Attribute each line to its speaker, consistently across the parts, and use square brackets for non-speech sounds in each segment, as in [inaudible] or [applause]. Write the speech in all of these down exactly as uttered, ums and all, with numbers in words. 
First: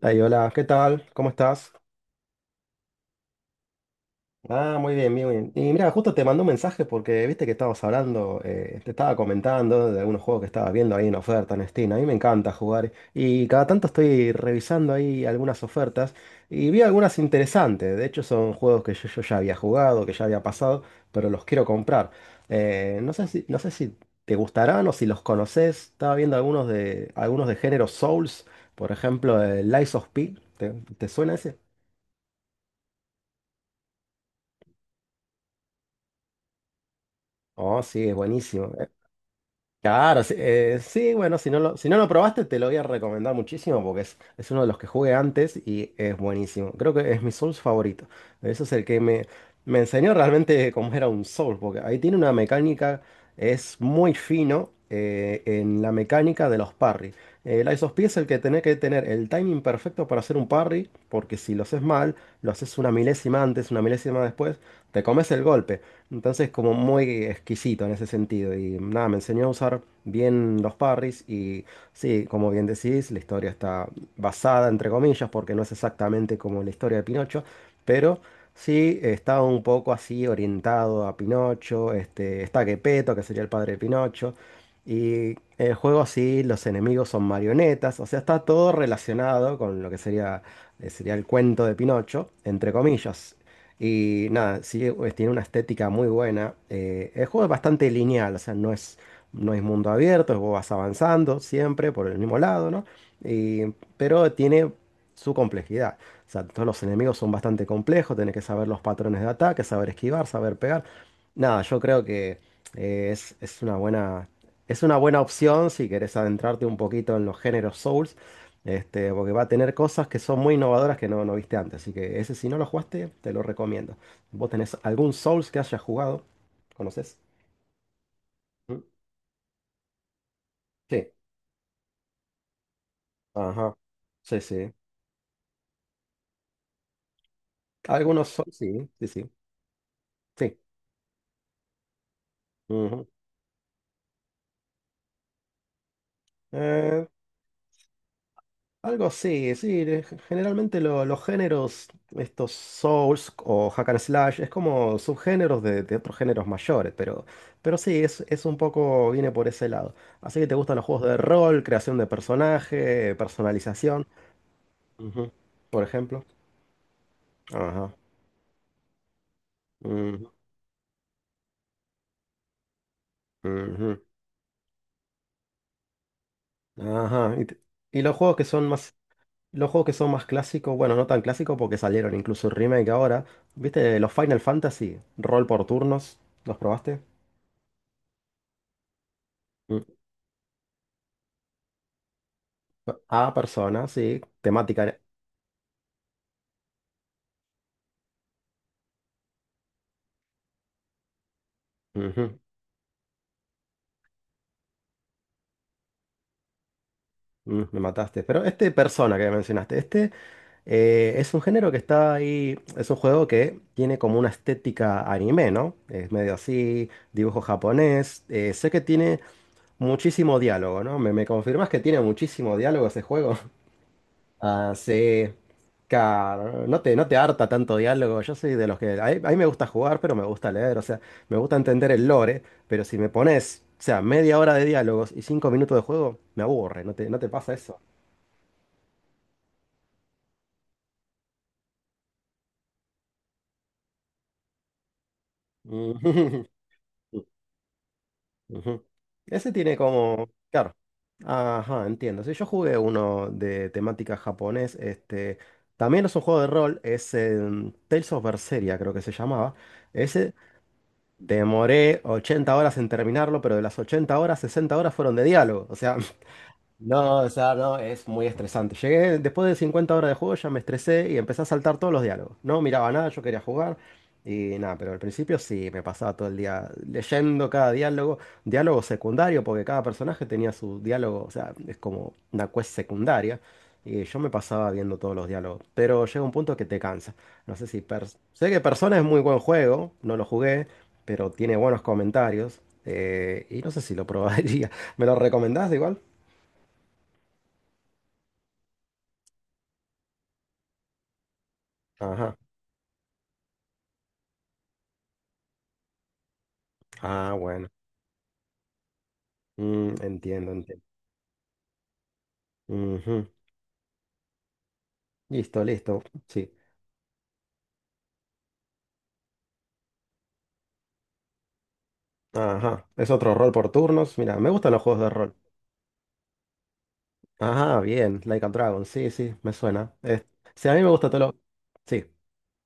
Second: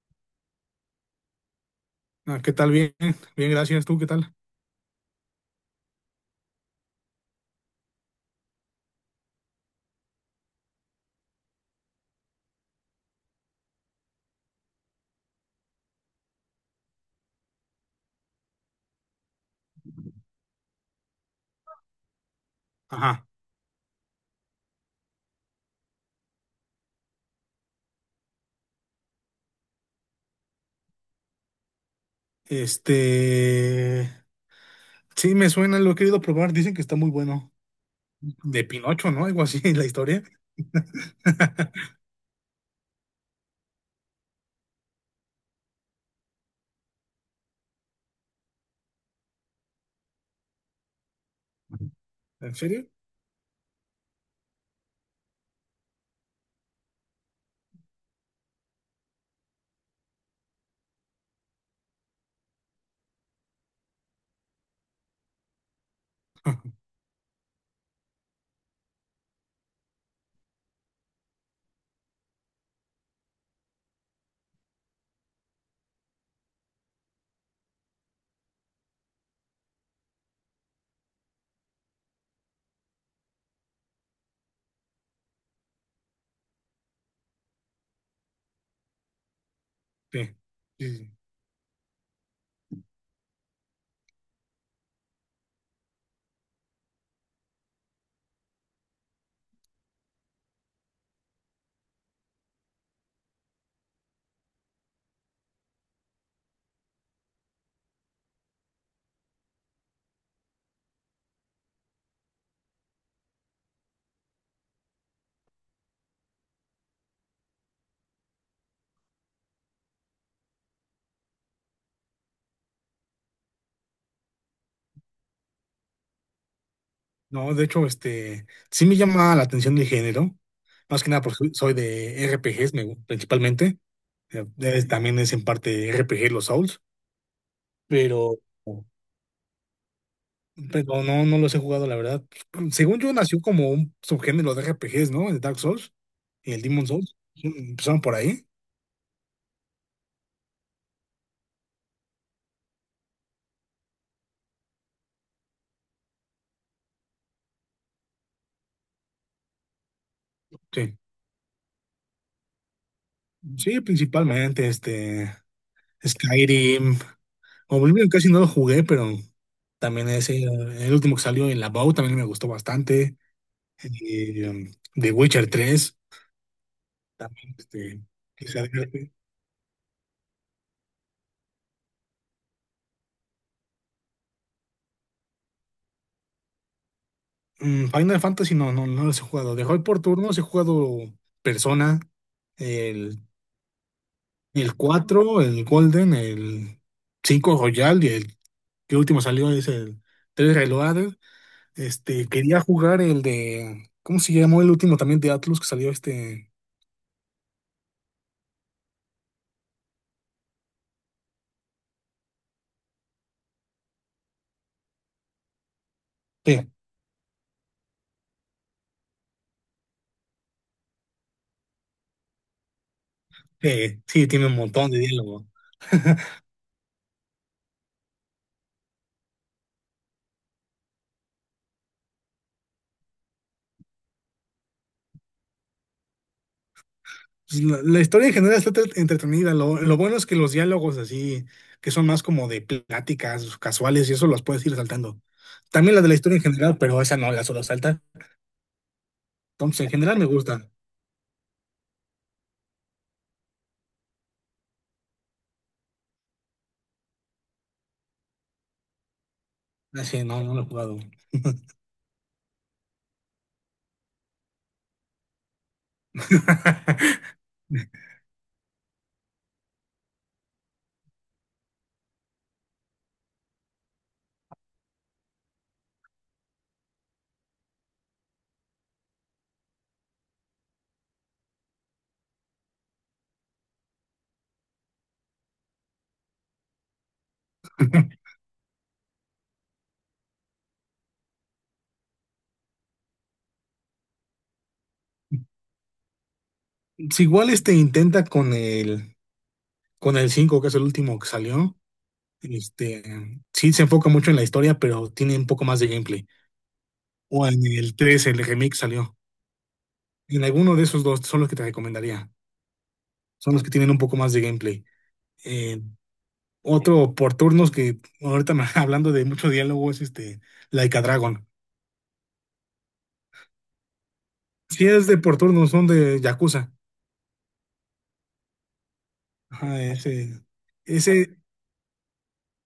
Speaker 1: Ay, hola, ¿qué tal? ¿Cómo estás?
Speaker 2: Ah, ¿Qué tal? Bien, bien, gracias. ¿Tú qué tal?
Speaker 1: Ah, muy bien, muy bien. Y mira, justo te mandé un mensaje porque viste que estabas hablando, eh, te estaba comentando de algunos juegos que estabas viendo ahí en oferta en Steam. A mí me encanta jugar y cada tanto estoy revisando ahí algunas ofertas y vi algunas interesantes. De hecho, son juegos que yo, yo ya había jugado, que ya había pasado, pero los quiero comprar. Eh, no sé
Speaker 2: Ajá.
Speaker 1: si, no sé si te gustarán o si los conoces. Estaba viendo algunos de, algunos de género Souls, por ejemplo, el Lies of P. ¿Te, te suena ese?
Speaker 2: Este, sí, me suena, lo he querido probar. Dicen que está muy bueno.
Speaker 1: Oh, sí, es
Speaker 2: De
Speaker 1: buenísimo. Eh,
Speaker 2: Pinocho, ¿no? Algo así, la
Speaker 1: Claro,
Speaker 2: historia.
Speaker 1: sí, eh, sí, bueno, si no lo,
Speaker 2: [laughs]
Speaker 1: si no lo probaste, te lo voy a recomendar muchísimo porque es, es uno de los que jugué antes y es buenísimo. Creo que es mi Souls favorito. Eso es el que me, me enseñó realmente cómo era un Souls, porque ahí tiene una
Speaker 2: ¿En serio?
Speaker 1: mecánica, es muy fino eh, en la mecánica de los parry. Eh, El Ice of P es el que tenés que tener el timing perfecto para hacer un parry, porque si lo haces mal, lo haces una milésima antes, una milésima después, te comes el golpe. Entonces, como
Speaker 2: [laughs]
Speaker 1: muy exquisito en ese sentido. Y nada, me enseñó a usar bien los parries. Y sí, como bien decís, la historia está basada, entre comillas, porque no es exactamente como la historia de Pinocho. Pero sí, está un poco así orientado a Pinocho. Este, está Geppetto, que sería el padre de Pinocho. Y el juego así, los enemigos son marionetas. O sea, está todo relacionado con lo que
Speaker 2: Sí.
Speaker 1: sería,
Speaker 2: Sí,
Speaker 1: eh,
Speaker 2: sí.
Speaker 1: sería el cuento de Pinocho, entre comillas. Y nada, sí, pues, tiene una estética muy buena. Eh, el juego es bastante lineal, o sea, no es, no es mundo abierto, vos vas avanzando siempre por el mismo lado, ¿no? Y- pero tiene su complejidad. O sea, todos los enemigos son bastante complejos, tenés que saber los patrones de ataque, saber esquivar, saber pegar. Nada, yo creo que eh, es, es una buena, es una buena opción si querés adentrarte un poquito en los géneros Souls. Este, porque va a tener cosas que son muy innovadoras que no, no viste antes. Así que ese, si no lo jugaste, te lo recomiendo. ¿Vos tenés algún Souls que hayas jugado? ¿Conoces?
Speaker 2: No, de hecho, este,
Speaker 1: ¿Mm?
Speaker 2: sí me llama la atención el género. Más que
Speaker 1: Sí.
Speaker 2: nada porque soy soy de R P Gs, me gu-
Speaker 1: Ajá.
Speaker 2: principalmente.
Speaker 1: Sí,
Speaker 2: Eh,
Speaker 1: sí.
Speaker 2: eh, También es en parte R P G los Souls,
Speaker 1: Algunos
Speaker 2: pero,
Speaker 1: Souls, sí, sí, sí. Sí.
Speaker 2: pero no, no los he jugado, la verdad. Según
Speaker 1: Ujú.
Speaker 2: yo, nació como un subgénero de R P Gs, ¿no? De Dark Souls. Y el Demon
Speaker 1: Eh,
Speaker 2: Souls. Sí, empezaron por ahí.
Speaker 1: Algo así, sí. de- Generalmente lo- los géneros, estos Souls o Hack and Slash, es como subgéneros de, de otros géneros mayores, pero, pero sí, es, es un poco, viene por ese lado. Así que te gustan los
Speaker 2: Sí.
Speaker 1: juegos de rol, creación de personaje,
Speaker 2: Sí,
Speaker 1: personalización,
Speaker 2: principalmente
Speaker 1: ujú.
Speaker 2: este
Speaker 1: Por ejemplo.
Speaker 2: Skyrim.
Speaker 1: Ajá.
Speaker 2: Oblivion casi no lo jugué, pero también
Speaker 1: Ujú,
Speaker 2: ese, el último que salió, el About, también me gustó bastante.
Speaker 1: ujú.
Speaker 2: Y, um, The Witcher tres
Speaker 1: Ajá. Y,
Speaker 2: también,
Speaker 1: te-
Speaker 2: este,
Speaker 1: y los juegos que
Speaker 2: que se
Speaker 1: son más,
Speaker 2: advierte.
Speaker 1: los juegos que son más clásicos, bueno, no tan clásicos porque salieron incluso remake ahora. ¿Viste los Final Fantasy? Rol por turnos, ¿los probaste?
Speaker 2: Mm, Final Fantasy no, no, no los he jugado. De hoy por turnos he jugado Persona, el,
Speaker 1: Ah, persona, sí,
Speaker 2: el
Speaker 1: temática. eh,
Speaker 2: cuatro el Golden, el cinco Royal y el que último salió es el tres Reloaded. Este,
Speaker 1: Ujú,
Speaker 2: quería jugar el de, ¿cómo se llamó el último también de Atlus que salió este?
Speaker 1: mm, me mataste. Pero este persona que mencionaste, este eh, es un género que está ahí, es un juego que tiene como una estética anime, ¿no? Es medio
Speaker 2: Sí,
Speaker 1: así, dibujo japonés. eh, sé que tiene muchísimo diálogo, ¿no? ¿Me, me confirmas que tiene muchísimo diálogo ese juego?
Speaker 2: sí, sí, tiene un
Speaker 1: Ah,
Speaker 2: montón de
Speaker 1: sí.
Speaker 2: diálogo.
Speaker 1: Claro, no te, no te harta tanto diálogo. Yo soy de los que. A mí, a mí me gusta jugar, pero me gusta leer. O sea, me gusta entender el lore. Pero si me pones, o sea, media hora de diálogos y cinco minutos de juego, me aburre. No te, no te pasa
Speaker 2: Pues
Speaker 1: eso.
Speaker 2: La, la historia en general está entre- entretenida. Lo, lo bueno es que los diálogos así, que son más como de pláticas casuales y eso las puedes ir saltando.
Speaker 1: Ujú.
Speaker 2: También la de la historia en general, pero esa
Speaker 1: [laughs]
Speaker 2: no, la solo salta.
Speaker 1: Ujú. Ese tiene
Speaker 2: Entonces, en general me
Speaker 1: como.
Speaker 2: gusta.
Speaker 1: Claro. Ajá, entiendo. Sí, yo jugué uno de temática japonés. Este, también es un juego de rol. Es em, Tales of Berseria, creo que se llamaba.
Speaker 2: Así,
Speaker 1: Ese.
Speaker 2: no, no lo he jugado.
Speaker 1: Demoré ochenta horas en terminarlo, pero de las ochenta horas, sesenta horas fueron de diálogo. O sea, no, o
Speaker 2: [laughs]
Speaker 1: sea, no, es muy estresante. Llegué después de cincuenta horas de juego, ya me estresé y empecé a saltar todos los diálogos. No miraba nada, yo quería jugar y nada, pero al principio sí, me pasaba todo el día leyendo cada diálogo, diálogo secundario, porque cada personaje tenía su diálogo, o sea, es como una quest secundaria y yo me pasaba viendo todos los diálogos, pero llega un punto que te cansa. No sé si... Pers- sé que Persona es muy buen juego, no lo jugué, pero tiene buenos comentarios eh, y no sé si lo probaría. [laughs] ¿Me lo recomendás igual?
Speaker 2: Si igual este intenta con el con el cinco que es el último que salió.
Speaker 1: Ajá.
Speaker 2: Este, sí se enfoca mucho en la historia, pero tiene un poco más de gameplay.
Speaker 1: Ah,
Speaker 2: O en
Speaker 1: bueno.
Speaker 2: el tres el remake salió.
Speaker 1: Mm,
Speaker 2: En
Speaker 1: entiendo,
Speaker 2: alguno
Speaker 1: entiendo.
Speaker 2: de esos dos son los que te recomendaría.
Speaker 1: Ujú.
Speaker 2: Son los que tienen un poco más de gameplay.
Speaker 1: Listo,
Speaker 2: Eh,
Speaker 1: listo. Sí.
Speaker 2: otro por turnos que ahorita me- [laughs] hablando de mucho diálogo es este Like a Dragon.
Speaker 1: Ajá. Es otro rol por turnos. Mira, me gustan los
Speaker 2: Sí
Speaker 1: juegos
Speaker 2: es
Speaker 1: de
Speaker 2: de
Speaker 1: rol.
Speaker 2: por turnos, son de Yakuza.
Speaker 1: Ajá, bien. Like a Dragon. Sí, sí, me
Speaker 2: Ajá,
Speaker 1: suena. Es-
Speaker 2: ese,
Speaker 1: Sí, a mí me gusta todo
Speaker 2: ese,
Speaker 1: lo... Sí.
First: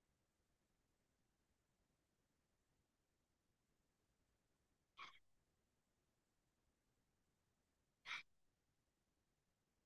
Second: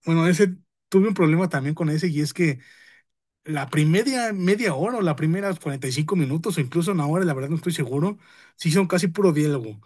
Speaker 2: bueno, ese tuve un problema también con ese y es que la primera media hora o las primeras cuarenta y cinco minutos o incluso una hora, la verdad no estoy seguro, sí son casi puro diálogo.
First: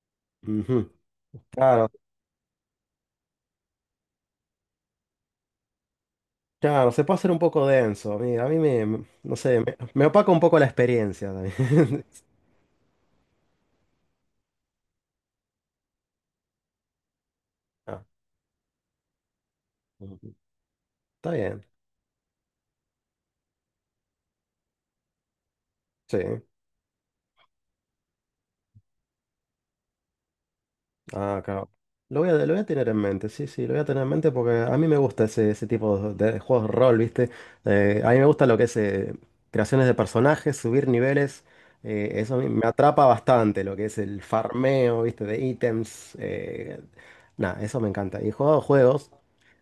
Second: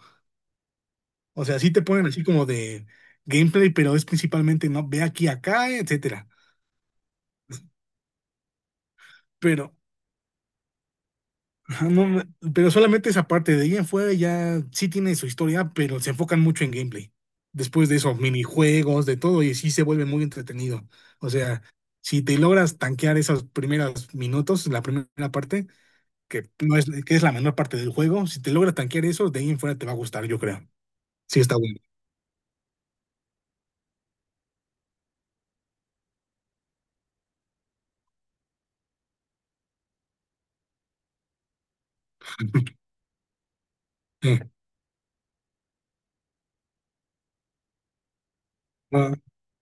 Speaker 1: Ujú.
Speaker 2: O sea, sí te
Speaker 1: Claro,
Speaker 2: ponen así como de gameplay, pero es principalmente, no, ve aquí, acá, etcétera.
Speaker 1: claro. Se puede hacer un poco denso. A mí, a mí me... me- No sé,
Speaker 2: Pero,
Speaker 1: me, me opaca un poco la experiencia
Speaker 2: [laughs] ajá,
Speaker 1: también.
Speaker 2: no, no, pero solamente esa parte de ahí en fuera ya sí tiene su historia, pero se enfocan mucho en gameplay. Después
Speaker 1: [laughs]
Speaker 2: de
Speaker 1: Ah,
Speaker 2: eso, minijuegos, de todo, y sí se vuelve muy
Speaker 1: ujú.
Speaker 2: entretenido. O
Speaker 1: Está
Speaker 2: sea,
Speaker 1: bien.
Speaker 2: si te logras tanquear esos primeros minutos, la primera parte,
Speaker 1: Sí.
Speaker 2: que no es, que es la menor parte del juego, si te logras tanquear eso, de ahí en fuera te va a gustar, yo creo. Sí
Speaker 1: Ah,
Speaker 2: está
Speaker 1: claro.
Speaker 2: bueno.
Speaker 1: Lo voy a, lo voy a tener en mente, sí, sí, lo voy a tener en mente porque a mí me gusta ese, ese tipo de, de juegos de rol, ¿viste? Eh, a mí me gusta lo que es eh, creaciones de personajes, subir niveles. eh, eso a mí me
Speaker 2: [laughs]
Speaker 1: atrapa bastante, lo que es el farmeo, ¿viste? De ítems. eh, nada, eso me encanta. Y he jugado juegos,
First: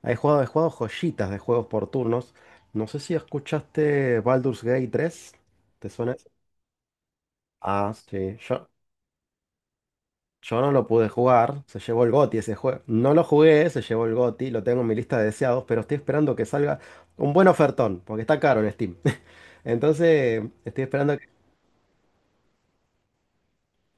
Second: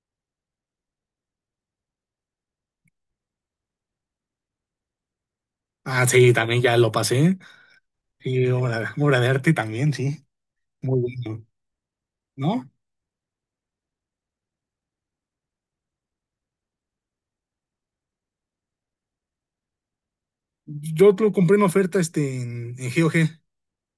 Speaker 1: he jugado, he jugado joyitas de juegos por turnos. No sé si escuchaste Baldur's Gate tres. ¿Te
Speaker 2: Ah,
Speaker 1: suena eso?
Speaker 2: sí, también ya lo pasé.
Speaker 1: Ah, sí.
Speaker 2: Y
Speaker 1: Yo,
Speaker 2: obra, obra de arte también, sí.
Speaker 1: yo no lo
Speaker 2: Muy
Speaker 1: pude
Speaker 2: bueno,
Speaker 1: jugar, se llevó el GOTY ese
Speaker 2: ¿no?
Speaker 1: juego. No lo jugué, se llevó el GOTY, lo tengo en mi lista de deseados, pero estoy esperando que salga un buen ofertón, porque está caro en Steam. [laughs] Entonces, estoy
Speaker 2: Yo
Speaker 1: esperando.
Speaker 2: lo compré en oferta este, en, en GOG.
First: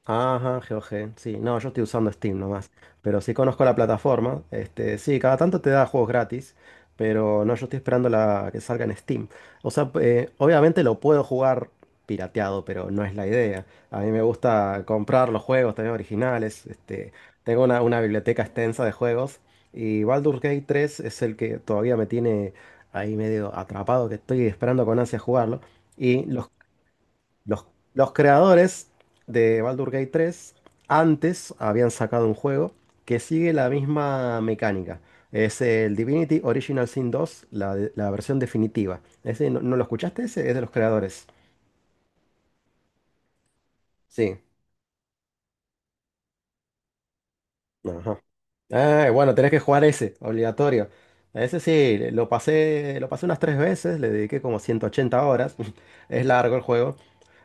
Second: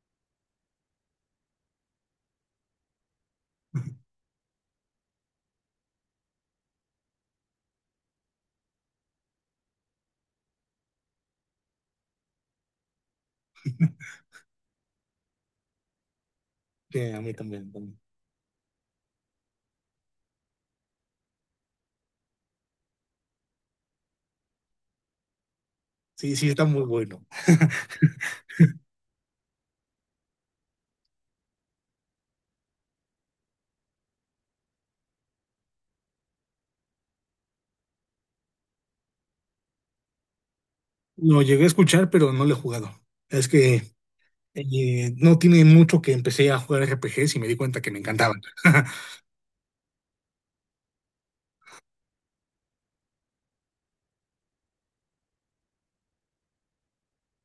Speaker 1: Ajá. GOG, sí, no, yo estoy usando Steam nomás, pero sí conozco la plataforma, este, sí, cada tanto te da juegos gratis, pero no, yo estoy esperando la que salga en Steam. O sea, eh, obviamente lo puedo jugar pirateado, pero no es la idea. A mí me
Speaker 2: [laughs]
Speaker 1: gusta comprar los juegos también originales, este,
Speaker 2: Sí, a mí
Speaker 1: tengo
Speaker 2: también,
Speaker 1: una, una
Speaker 2: también.
Speaker 1: biblioteca extensa de juegos y Baldur's Gate tres es el que todavía me tiene ahí medio atrapado, que estoy esperando con ansia jugarlo. Y
Speaker 2: Sí, sí,
Speaker 1: los
Speaker 2: está muy bueno.
Speaker 1: los, los creadores de Baldur's Gate tres antes habían sacado un juego que sigue la misma mecánica. Es el Divinity Original Sin dos, la, de- la versión definitiva. Ese, ¿no, no lo escuchaste? Ese es de los creadores.
Speaker 2: Lo llegué a escuchar, pero no lo he jugado. Es que
Speaker 1: Sí.
Speaker 2: eh, no tiene mucho que empecé a jugar R P Gs y me di cuenta que me
Speaker 1: Ajá.
Speaker 2: encantaban.
Speaker 1: Ah, bueno, tenés que jugar ese, obligatorio. Ese sí, lo pasé, lo pasé unas tres veces, le dediqué como ciento ochenta horas. [laughs] Es largo el juego.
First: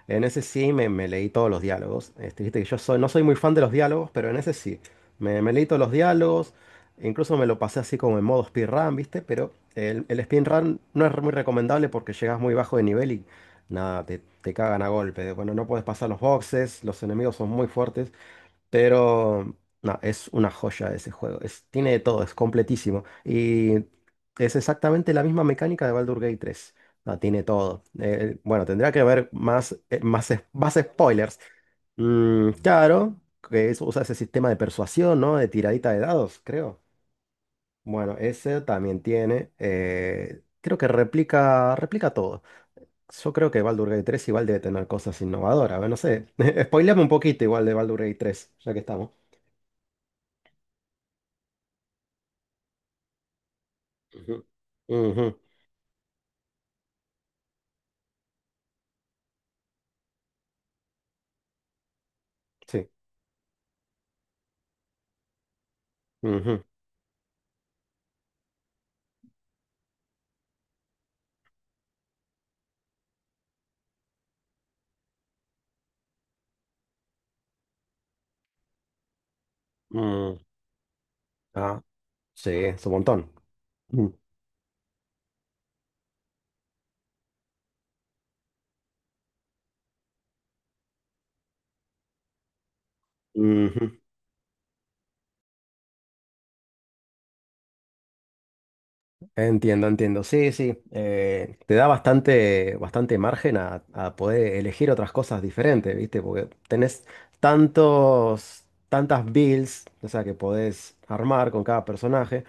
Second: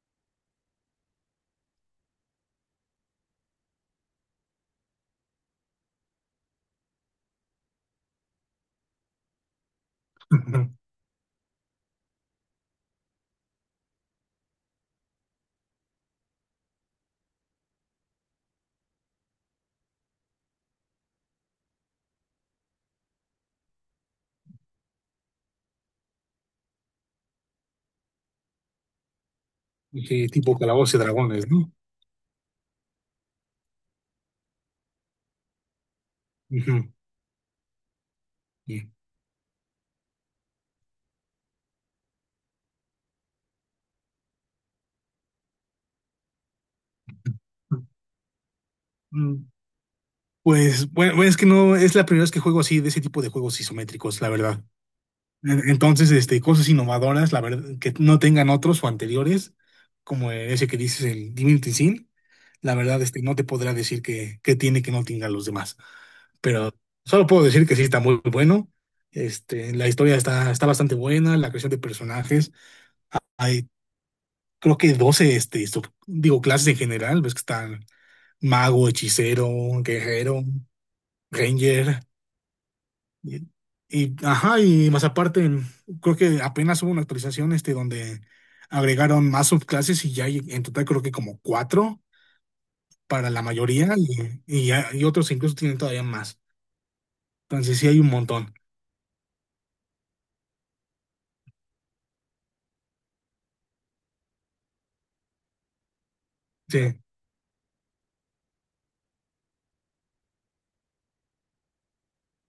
Speaker 1: En ese sí me, me leí todos los diálogos. Este, viste que yo soy, no soy muy fan de los diálogos, pero en ese sí. Me, me leí todos los diálogos. Incluso me lo pasé así como en modo speedrun, ¿viste? Pero el, el speedrun
Speaker 2: [laughs]
Speaker 1: no es muy recomendable porque llegas muy bajo de nivel y nada, te, te cagan a golpe. Bueno, no puedes pasar los boxes, los enemigos son muy fuertes. Pero no, es una joya ese juego. Es, tiene de todo, es completísimo. Y es exactamente la misma mecánica de Baldur's Gate tres. No, tiene todo. Eh, bueno, tendría que haber más, eh,
Speaker 2: Dije,
Speaker 1: más, es-
Speaker 2: tipo
Speaker 1: más
Speaker 2: Calabozos y
Speaker 1: spoilers.
Speaker 2: Dragones, ¿no?
Speaker 1: Mm, claro, que es- usa ese sistema de persuasión, ¿no? De tiradita de dados,
Speaker 2: Ujú,
Speaker 1: creo. Bueno, ese
Speaker 2: sí.
Speaker 1: también tiene. eh, creo que replica, replica todo. Yo creo que Baldur's Gate tres igual debe tener cosas innovadoras. A ver, no sé. [laughs] Spoileame un poquito igual de Baldur's Gate tres, ya que estamos.
Speaker 2: Mm, Pues bueno, es que no es la primera vez que juego así de ese tipo de juegos isométricos, la
Speaker 1: Ujú,
Speaker 2: verdad.
Speaker 1: ujú,
Speaker 2: Entonces, este, cosas innovadoras, la verdad, que no tengan otros o anteriores, como ese que dices, el Divinity Sin, la
Speaker 1: sí.
Speaker 2: verdad, este, no te podrá decir que, que tiene que no tengan los demás.
Speaker 1: Ujú,
Speaker 2: Pero solo puedo decir que sí está muy bueno. Este, la historia está, está bastante buena, la creación de personajes. Hay, creo que doce este, sub- digo, clases en general, ves que están mago, hechicero,
Speaker 1: mm,
Speaker 2: guerrero,
Speaker 1: ah,
Speaker 2: ranger.
Speaker 1: sí, es un montón.
Speaker 2: Y,
Speaker 1: Mm,
Speaker 2: y, ajá, y más aparte, creo que apenas hubo una actualización este donde agregaron más subclases y ya hay en total creo que como cuatro para la mayoría
Speaker 1: ujú.
Speaker 2: y, y, ya- y otros incluso tienen todavía más. Entonces sí hay un montón.
Speaker 1: Entiendo, entiendo. Sí, sí. eh, te da bastante, bastante margen a, a poder elegir otras cosas diferentes, ¿viste? Porque
Speaker 2: Sí.
Speaker 1: tenés tantos, tantas builds, o sea, que podés armar con cada personaje.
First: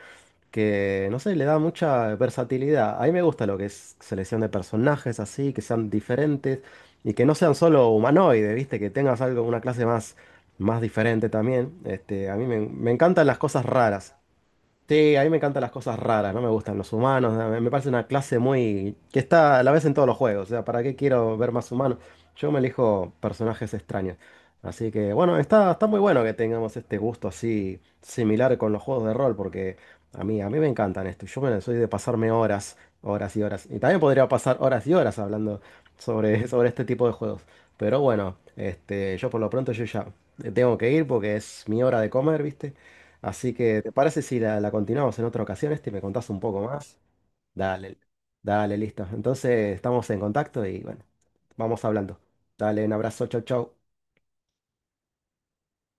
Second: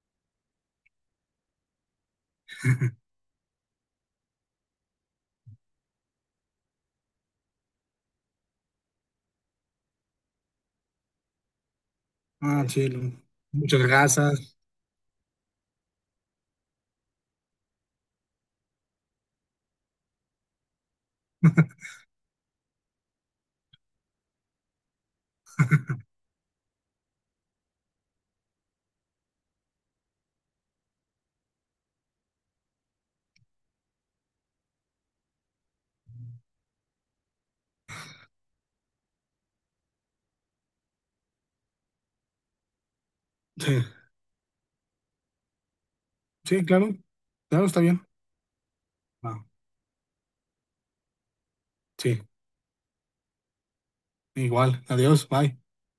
Speaker 1: Que, no sé, le da mucha versatilidad. A mí me gusta lo que es selección de personajes así, que sean diferentes y que no sean solo humanoides, ¿viste? Que tengas algo, una clase más, más diferente también. Este, a mí me,
Speaker 2: Ah, sí.
Speaker 1: me
Speaker 2: lo-
Speaker 1: encantan las cosas
Speaker 2: Muchas
Speaker 1: raras.
Speaker 2: gracias.
Speaker 1: Sí, a mí me encantan las cosas raras, no me gustan los humanos, me me parece una clase muy... que está a la vez en todos los juegos, o sea, ¿para qué quiero ver más humanos? Yo me elijo personajes extraños. Así que bueno, está, está muy bueno que tengamos este gusto así similar con los juegos de rol, porque a mí, a mí me encantan esto. Yo bueno, soy de pasarme horas, horas y horas. Y también podría pasar horas y horas hablando sobre, [laughs] sobre este tipo de juegos. Pero bueno, este, yo por lo pronto yo ya tengo que ir porque es mi hora de comer, ¿viste? Así que,
Speaker 2: Sí.
Speaker 1: ¿te parece si la, la continuamos en otra ocasión, este, y me contás un poco
Speaker 2: Sí, claro.
Speaker 1: más?
Speaker 2: Claro, está
Speaker 1: Dale,
Speaker 2: bien.
Speaker 1: dale, listo.
Speaker 2: Ah,
Speaker 1: Entonces, estamos en contacto y bueno, vamos hablando.
Speaker 2: sí.
Speaker 1: Dale, un abrazo, chau, chau.
Speaker 2: Igual. Adiós. Bye.